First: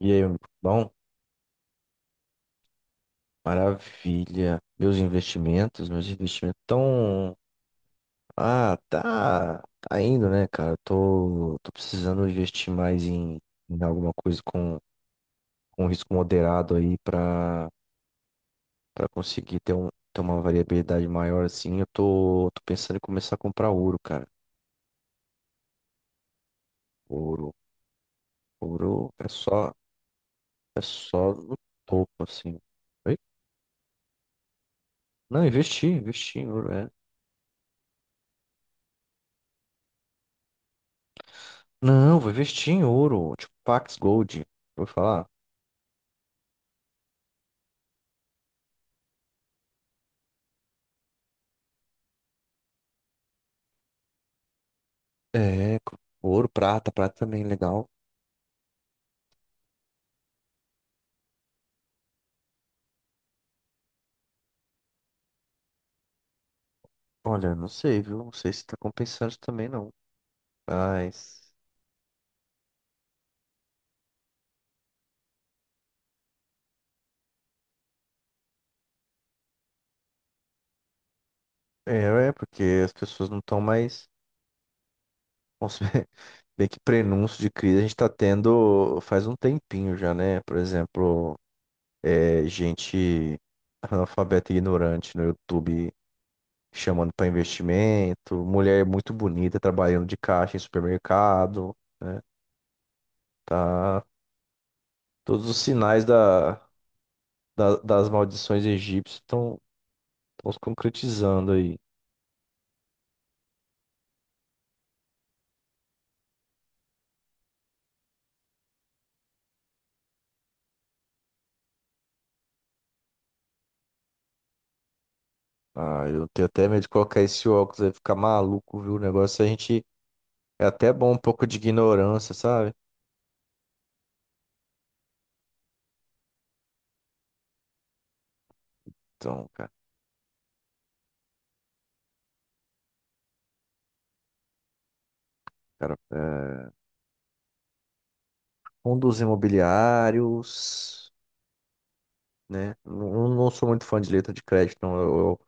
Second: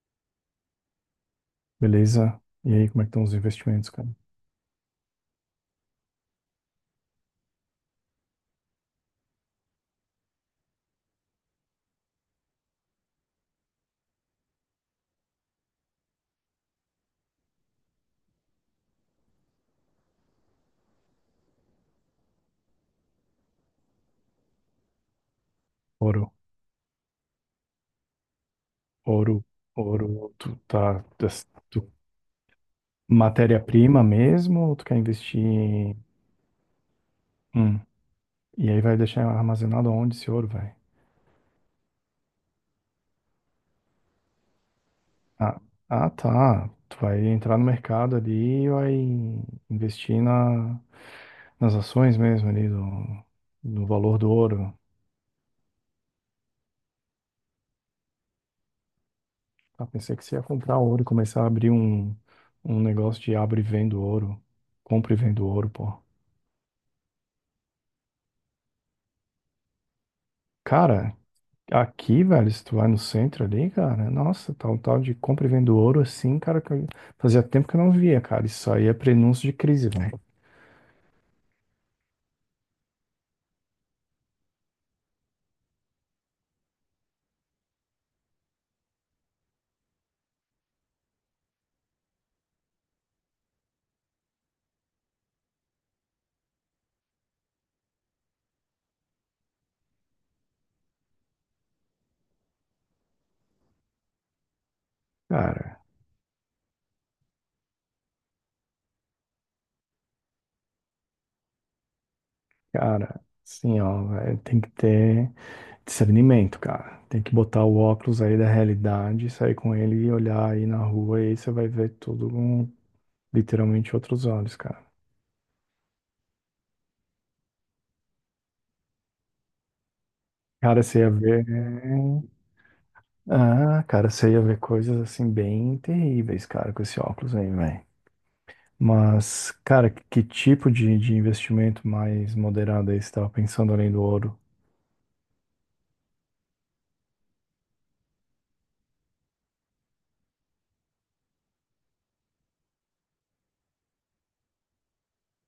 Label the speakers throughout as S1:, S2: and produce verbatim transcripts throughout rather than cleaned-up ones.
S1: E aí, meu bom,
S2: Beleza? E aí, como é que estão os investimentos, cara?
S1: maravilha. Meus investimentos, meus investimentos estão. Ah, tá, tá indo, né, cara? Tô, tô precisando investir mais em, em alguma coisa com, com risco moderado aí pra, pra conseguir ter, um, ter uma variabilidade maior assim. Eu tô, tô pensando em começar a comprar ouro, cara.
S2: Ouro,
S1: Ouro. Ouro é
S2: ouro,
S1: só,
S2: ouro, tu
S1: é
S2: tá,
S1: só
S2: das-
S1: no
S2: tu-
S1: topo, assim. Oi?
S2: matéria-prima mesmo, ou tu quer investir
S1: Não, investir,
S2: em...
S1: investir em ouro, é.
S2: Hum, e aí vai deixar armazenado onde esse ouro, vai?
S1: Não, vou investir em ouro, tipo Pax Gold. Vou falar.
S2: Ah, ah, tá, tu vai entrar no mercado ali e vai investir na, nas ações mesmo ali, do, no valor do ouro.
S1: É, ouro, prata, prata também é legal.
S2: Ah, pensei que você ia comprar ouro e começar a abrir um, um negócio de abre e vendo ouro, compra e vendo ouro, pô.
S1: Olha, eu não sei, viu? Não sei se tá compensando também não.
S2: Cara,
S1: Mas
S2: aqui, velho, se tu vai no centro ali, cara, nossa, tá um tal de compra e vendo ouro assim, cara, que eu- fazia tempo que eu não via, cara. Isso aí é prenúncio de crise, velho.
S1: é, é porque as pessoas não estão mais consumindo. Bem que prenúncio de crise a gente tá tendo faz um tempinho já, né? Por exemplo, é, gente analfabeta e ignorante no YouTube chamando para investimento, mulher muito bonita trabalhando de caixa em supermercado, né? Tá, todos os
S2: Cara,
S1: sinais da, da- das maldições egípcias estão estão se concretizando aí.
S2: cara, assim, ó, velho, tem que ter discernimento, cara. Tem que botar o óculos aí da realidade, sair com ele e olhar aí na rua, e aí você vai ver tudo com literalmente outros olhos, cara.
S1: Ah, eu tenho até medo de colocar esse óculos aí, ficar maluco, viu? O negócio a gente. É
S2: Cara,
S1: até
S2: você ia
S1: bom um
S2: ver.
S1: pouco de ignorância, sabe?
S2: Ah, cara, você ia ver coisas assim bem terríveis, cara, com esse óculos aí, velho.
S1: Então,
S2: Mas,
S1: cara,
S2: cara, que tipo de, de investimento mais moderado aí você estava pensando além do ouro?
S1: cara, é... fundos imobiliários, né? Não, não sou muito fã de letra de crédito, não. Eu, eu,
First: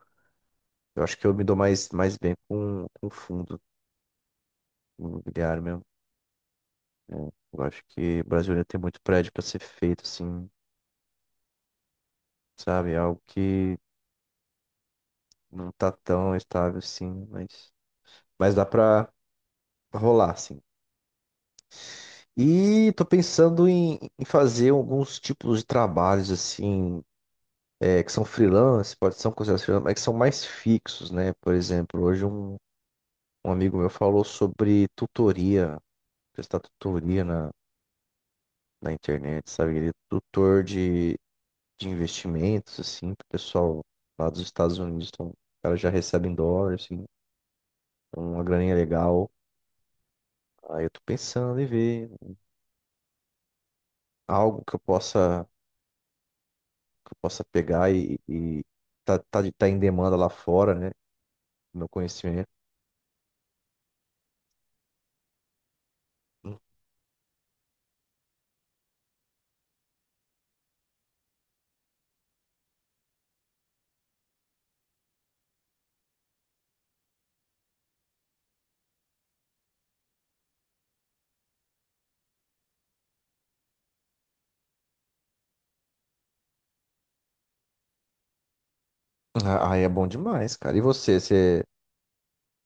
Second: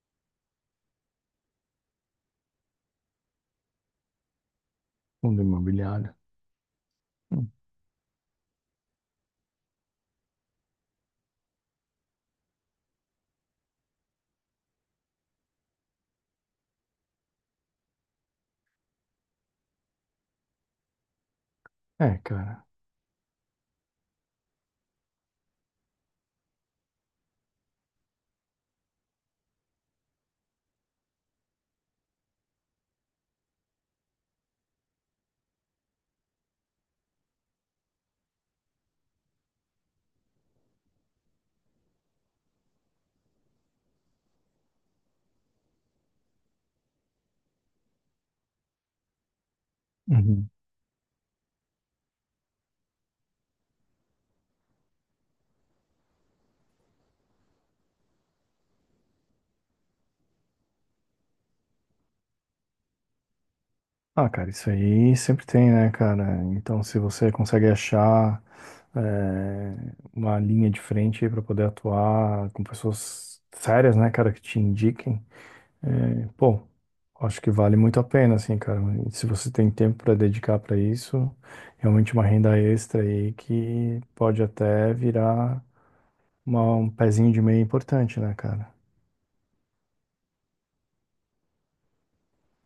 S1: eu acho que eu me dou mais, mais bem com, com fundo
S2: Fundo
S1: imobiliário mesmo.
S2: imobiliário.
S1: É,
S2: Hum,
S1: eu acho que o Brasil ainda tem muito prédio para ser feito, assim, sabe? É algo que não tá tão estável assim, mas, mas dá pra rolar, assim.
S2: É, cara.
S1: E tô pensando em, em fazer alguns tipos de trabalhos assim, é, que são freelance, pode ser considerados freelance, mas que são mais fixos, né? Por exemplo, hoje um, um amigo meu falou sobre tutoria, prestar tutoria na, na internet, sabe? Ele é tutor de, de investimentos, assim, pro pessoal lá dos Estados Unidos, então, o cara já recebe em dólar, assim, uma graninha legal.
S2: Uhum.
S1: Aí eu tô pensando em ver algo que eu possa. Que eu possa pegar e, e tá, tá, de- tá em demanda lá fora, né? Meu conhecimento.
S2: Ah, cara, isso aí sempre tem, né, cara? Então, se você consegue achar é, uma linha de frente aí para poder atuar com pessoas sérias, né, cara, que te indiquem, é, pô, acho que vale muito a pena, assim, cara. E se você tem tempo para dedicar para isso, realmente uma renda extra aí que pode até virar uma- um pezinho de meia importante, né, cara?
S1: Ah, aí é bom demais, cara. E você, você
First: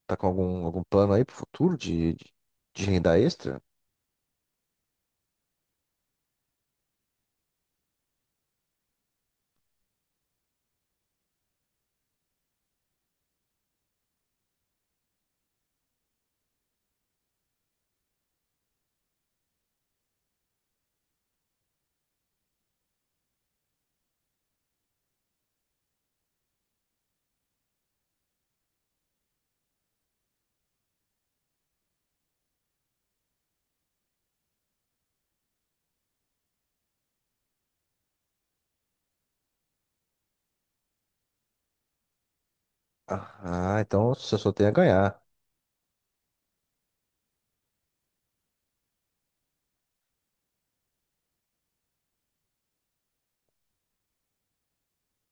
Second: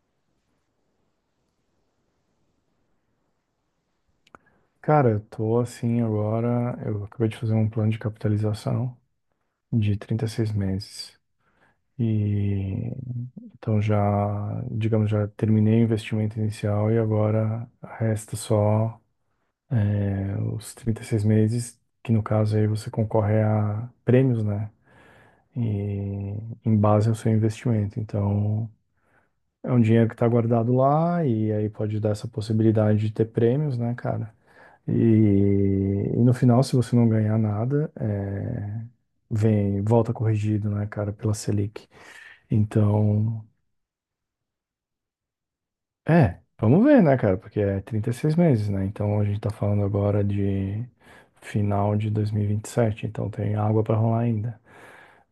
S1: tá com algum, algum plano aí pro futuro de, de, de renda extra?
S2: Cara, eu tô assim agora. Eu acabei de fazer um plano de capitalização de trinta e seis meses. E então já, digamos, já terminei o investimento inicial e agora resta só. É, os trinta e seis meses, que no caso aí você concorre a prêmios, né? E, em base ao seu investimento. Então, é um dinheiro que está guardado lá e aí pode dar essa possibilidade de ter prêmios, né, cara? E, e no final, se você não ganhar nada, é, vem, volta corrigido, né, cara, pela Selic.
S1: Ah,
S2: Então,
S1: ah, então você só tem a ganhar.
S2: é, vamos ver, né, cara? Porque é trinta e seis meses, né? Então a gente tá falando agora de final de dois mil e e vinte e sete. Então tem água pra rolar ainda.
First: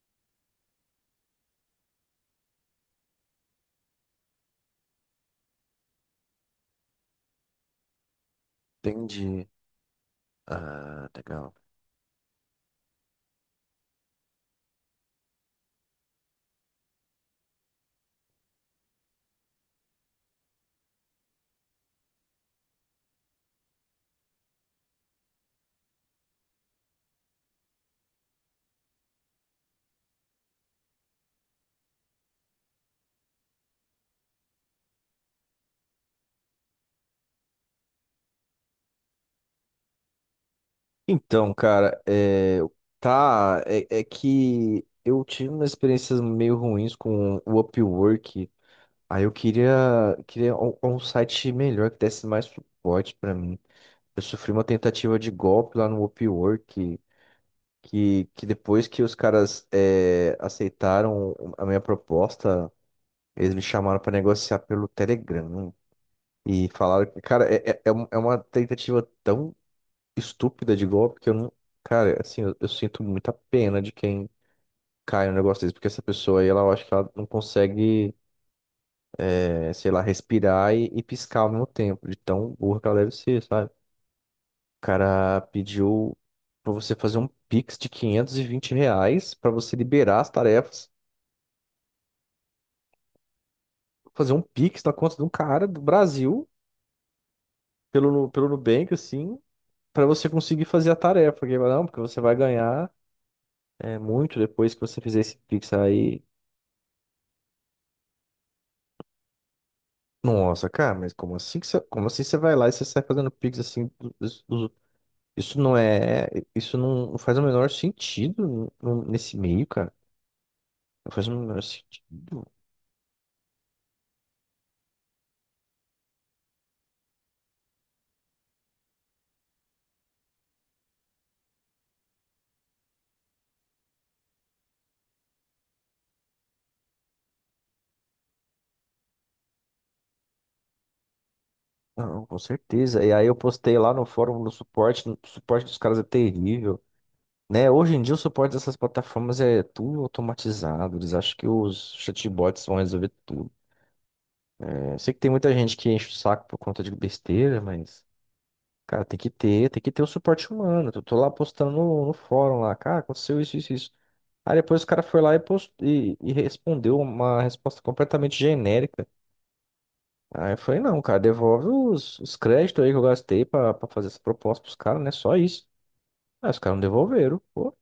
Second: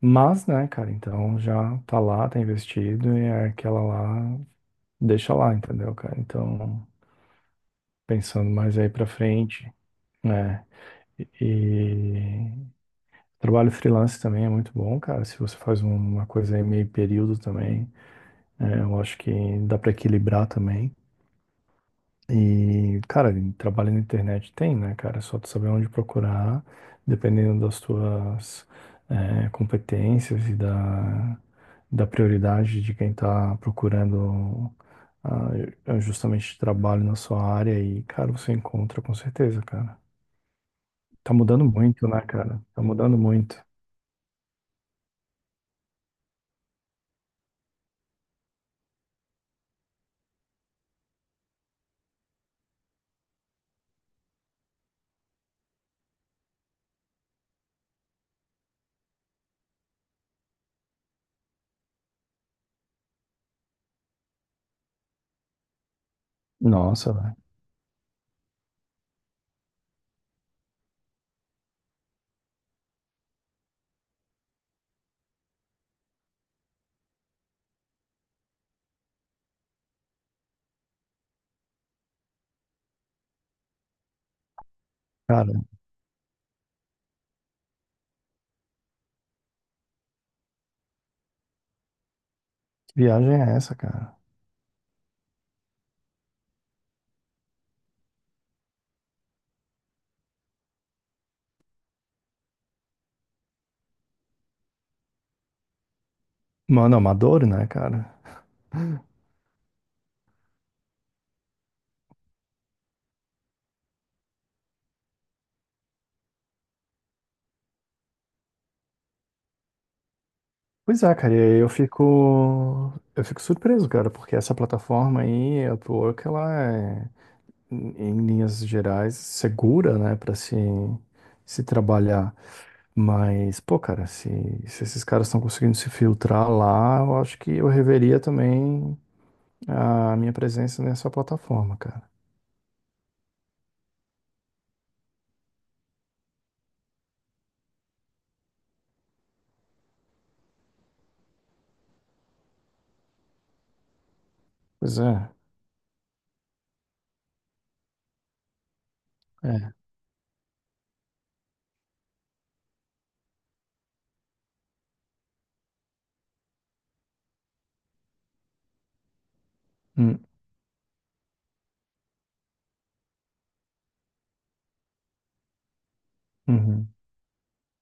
S2: Mas, né, cara, então já tá lá, tá investido e é aquela lá, deixa lá, entendeu, cara? Então, pensando mais aí pra
S1: Entendi.
S2: frente, né?
S1: Ah, legal.
S2: E trabalho freelance também é muito bom, cara. Se você faz uma coisa aí meio período também, é, eu acho que dá pra equilibrar também. E, cara, em trabalho na internet tem, né, cara? É só tu saber onde procurar, dependendo das tuas eh, competências e da, da prioridade de quem tá procurando ah, é justamente trabalho na sua área. E, cara, você encontra com certeza, cara. Tá
S1: Então,
S2: mudando
S1: cara,
S2: muito, né,
S1: é,
S2: cara? Tá mudando muito.
S1: tá, é, é que eu tive umas experiências meio ruins com o Upwork. Aí eu queria, queria um, um site melhor que desse mais suporte pra mim. Eu sofri uma tentativa de golpe lá no Upwork, que, que, que depois que os caras é, aceitaram a minha proposta, eles me chamaram para negociar pelo Telegram. Né? E falaram
S2: Nossa,
S1: que,
S2: velho.
S1: cara, é, é, é um- é uma tentativa tão estúpida de golpe que eu não. Cara, assim, eu, eu sinto muita pena de quem cai no negócio desse, porque essa pessoa aí, ela eu acho que ela não consegue, é, sei lá, respirar e, e piscar ao mesmo tempo, de tão burra que ela deve ser, sabe? Cara
S2: Cara,
S1: pediu pra você fazer um Pix de quinhentos e vinte reais pra você liberar as tarefas,
S2: que viagem é essa, cara?
S1: fazer um Pix na conta de um cara do Brasil, pelo, Nu- pelo Nubank, assim, pra você conseguir fazer a tarefa. Porque, não, porque você vai ganhar é, muito depois que você fizer esse Pix aí.
S2: Mano, amador, né, cara?
S1: Nossa, cara, mas como assim que você, como assim você vai lá e você sai fazendo Pix assim? do- dos- dos- Isso não é. Isso não faz o menor sentido n- n- nesse meio, cara.
S2: Pois
S1: Não
S2: é,
S1: faz o
S2: cara, e aí
S1: menor
S2: eu
S1: sentido.
S2: fico, eu fico surpreso, cara, porque essa plataforma aí, a Upwork, ela é, em em linhas gerais, segura, né, para se, se trabalhar. Mas, pô, cara, se, se esses caras estão conseguindo se filtrar lá, eu acho que eu reveria também a minha presença nessa plataforma, cara.
S1: Não, com certeza. E aí eu postei lá no fórum do suporte, o suporte dos caras é terrível, né? Hoje em dia o suporte dessas plataformas é tudo automatizado, eles acham que os chatbots vão resolver tudo.
S2: Pois
S1: Eu sei que
S2: é,
S1: tem muita gente que enche o saco por conta de besteira, mas, cara, tem que ter,
S2: é.
S1: tem que ter o suporte humano. Eu tô lá postando no, no fórum lá, cara, aconteceu isso, isso, isso. Aí depois o cara foi lá e, post... e, e respondeu uma resposta completamente genérica.
S2: Hum,
S1: Aí eu falei, não, cara, devolve os, os créditos aí que eu gastei pra, pra fazer essa proposta pros caras, né? Só isso. Aí os caras não
S2: uhum.
S1: devolveram. Pô,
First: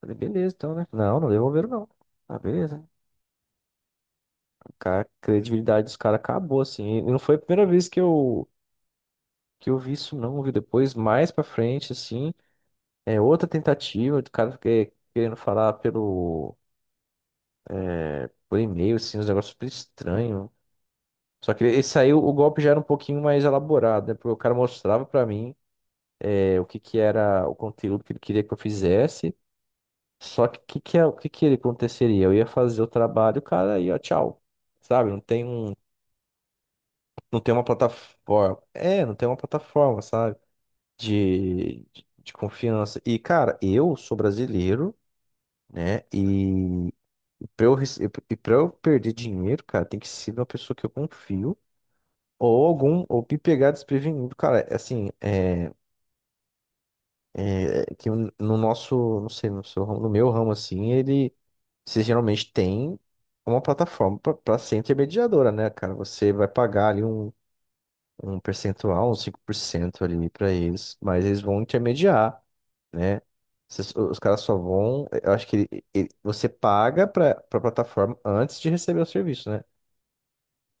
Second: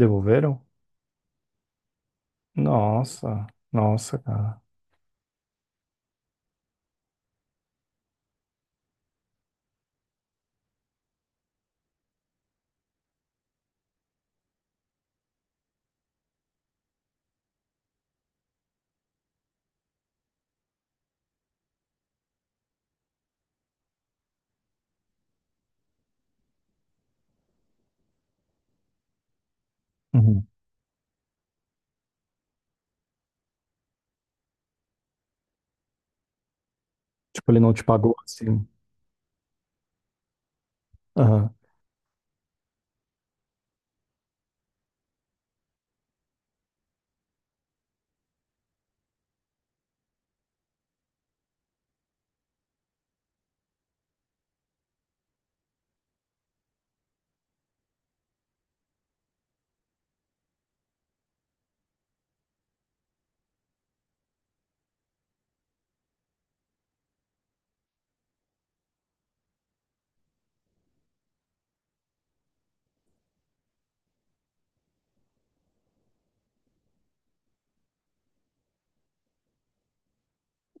S1: falei, beleza, então, né? Não, não devolveram, não. Ah, beleza.
S2: Nossa, nossa, cara.
S1: Cara, a credibilidade dos caras acabou, assim. E não foi a primeira vez que eu, que eu vi isso, não. Eu vi depois, mais pra frente, assim, é outra tentativa do cara que- querendo falar pelo, por e-mail, assim, uns negócios super estranhos. Só que esse aí, o golpe já era um pouquinho mais elaborado, né? Porque o cara mostrava pra mim. É, o que que era o conteúdo que ele queria que eu fizesse. Só
S2: Uhum.
S1: que o que que, é- o que que ele aconteceria? Eu ia fazer o trabalho, o cara ia, tchau. Sabe? Não tem um, não
S2: Tipo,
S1: tem
S2: ele
S1: uma
S2: não te pagou
S1: plataforma.
S2: assim.
S1: É, não tem uma plataforma, sabe?
S2: Aham.
S1: De, de, de confiança. E, cara, eu sou brasileiro, né? E pra eu, rece- e pra eu perder dinheiro, cara, tem que ser uma pessoa que eu confio. Ou algum, ou me pegar desprevenido, cara, é assim, é, é que no nosso, não sei, no seu ramo, no meu ramo, assim, ele, você geralmente tem uma plataforma para ser intermediadora, né, cara? Você vai pagar ali um, um percentual, uns cinco por cento ali para eles, mas eles vão intermediar, né? Vocês- Os caras só vão. Eu acho que ele- ele- você paga para a plataforma antes de receber o serviço, né?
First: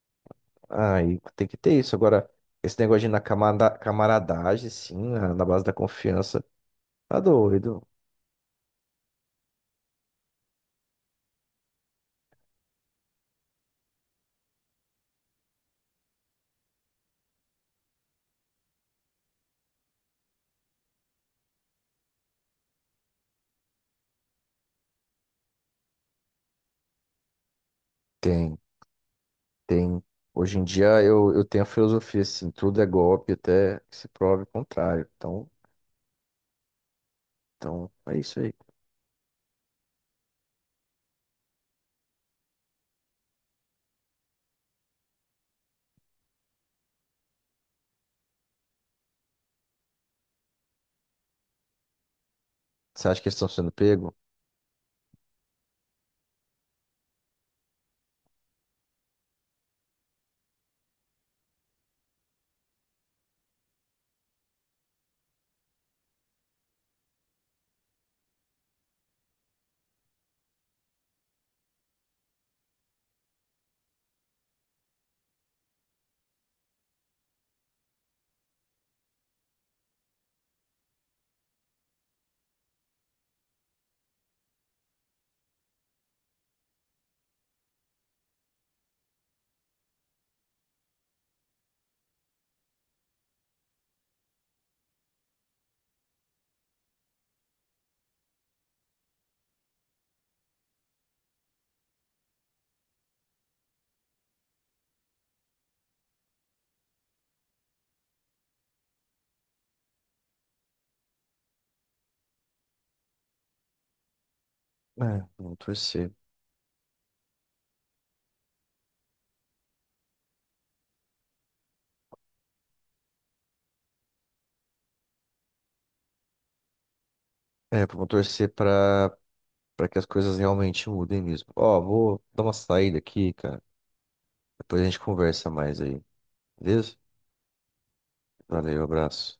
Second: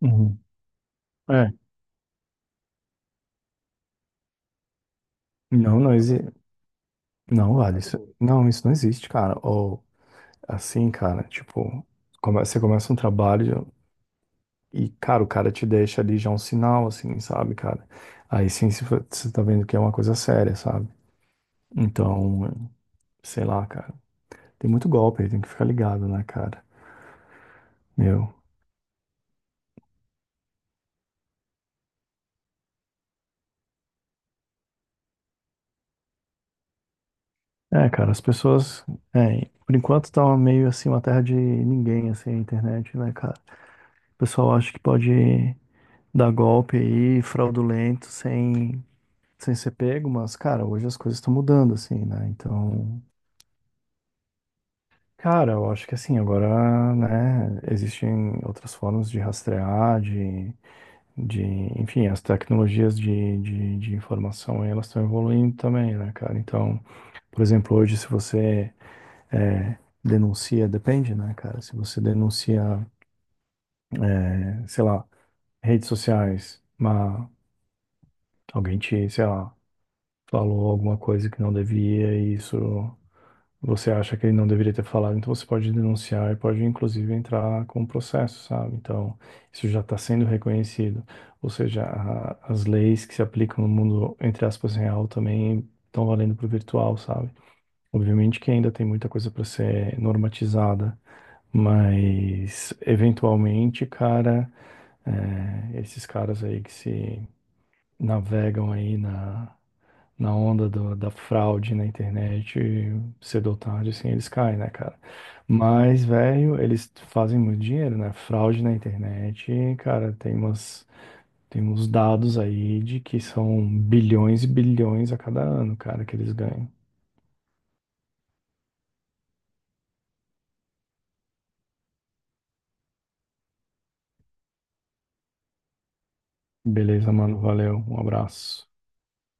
S2: Uhum.
S1: Aí tem
S2: É.
S1: que ter isso. Agora, esse negócio de na camada- camaradagem, sim, na, na base da
S2: Não, não existe.
S1: confiança, tá
S2: Não, vale.
S1: doido.
S2: Isso... Não, isso não existe, cara. Ou assim, cara, tipo, come- você começa um trabalho e, cara, o cara te deixa ali já um sinal, assim, sabe, cara? Aí sim se fo- você tá vendo que é uma coisa séria, sabe? Então, sei lá, cara. Tem muito golpe aí, tem que ficar ligado, né, cara? Meu.
S1: Tem. Tem, hoje em dia eu, eu tenho a filosofia assim, tudo é golpe até que se prove o contrário. Então,
S2: É,
S1: então
S2: cara,
S1: é
S2: as
S1: isso aí.
S2: pessoas. É, por enquanto tá uma- meio assim uma terra de ninguém, assim, a internet, né, cara? O pessoal acha que pode dar golpe aí, fraudulento, sem sem ser pego, mas, cara, hoje as coisas estão mudando, assim, né? Então,
S1: Você acha que eles estão sendo pego?
S2: cara, eu acho que assim, agora, né, existem outras formas de rastrear, de, de, enfim, as tecnologias de, de, de informação, elas estão evoluindo também, né, cara? Então, por exemplo, hoje se você é, denuncia, depende, né, cara? Se você denuncia, é, sei lá, redes sociais, uma, alguém te, sei lá, falou alguma coisa que não devia e isso você acha que ele não deveria ter falado, então você pode denunciar e pode inclusive entrar com um processo, sabe? Então, isso já está sendo reconhecido. Ou seja, a- as leis que se aplicam no mundo, entre aspas, real também estão valendo para o virtual, sabe? Obviamente que ainda tem muita coisa para ser normatizada, mas eventualmente, cara, é, esses caras aí que se navegam aí na na onda do- da fraude na internet, cedo ou tarde, assim, eles caem, né, cara?
S1: É, vamos
S2: Mas,
S1: torcer.
S2: velho, eles fazem muito dinheiro, né? Fraude na internet, cara, tem umas, tem uns dados aí de que são bilhões e bilhões a cada ano, cara, que eles ganham.
S1: É, vamos torcer pra, pra que as coisas realmente mudem mesmo. Ó, vou dar uma saída aqui, cara. Depois a gente conversa mais aí. Beleza?
S2: Beleza, mano, valeu, um abraço.
S1: Valeu, abraço.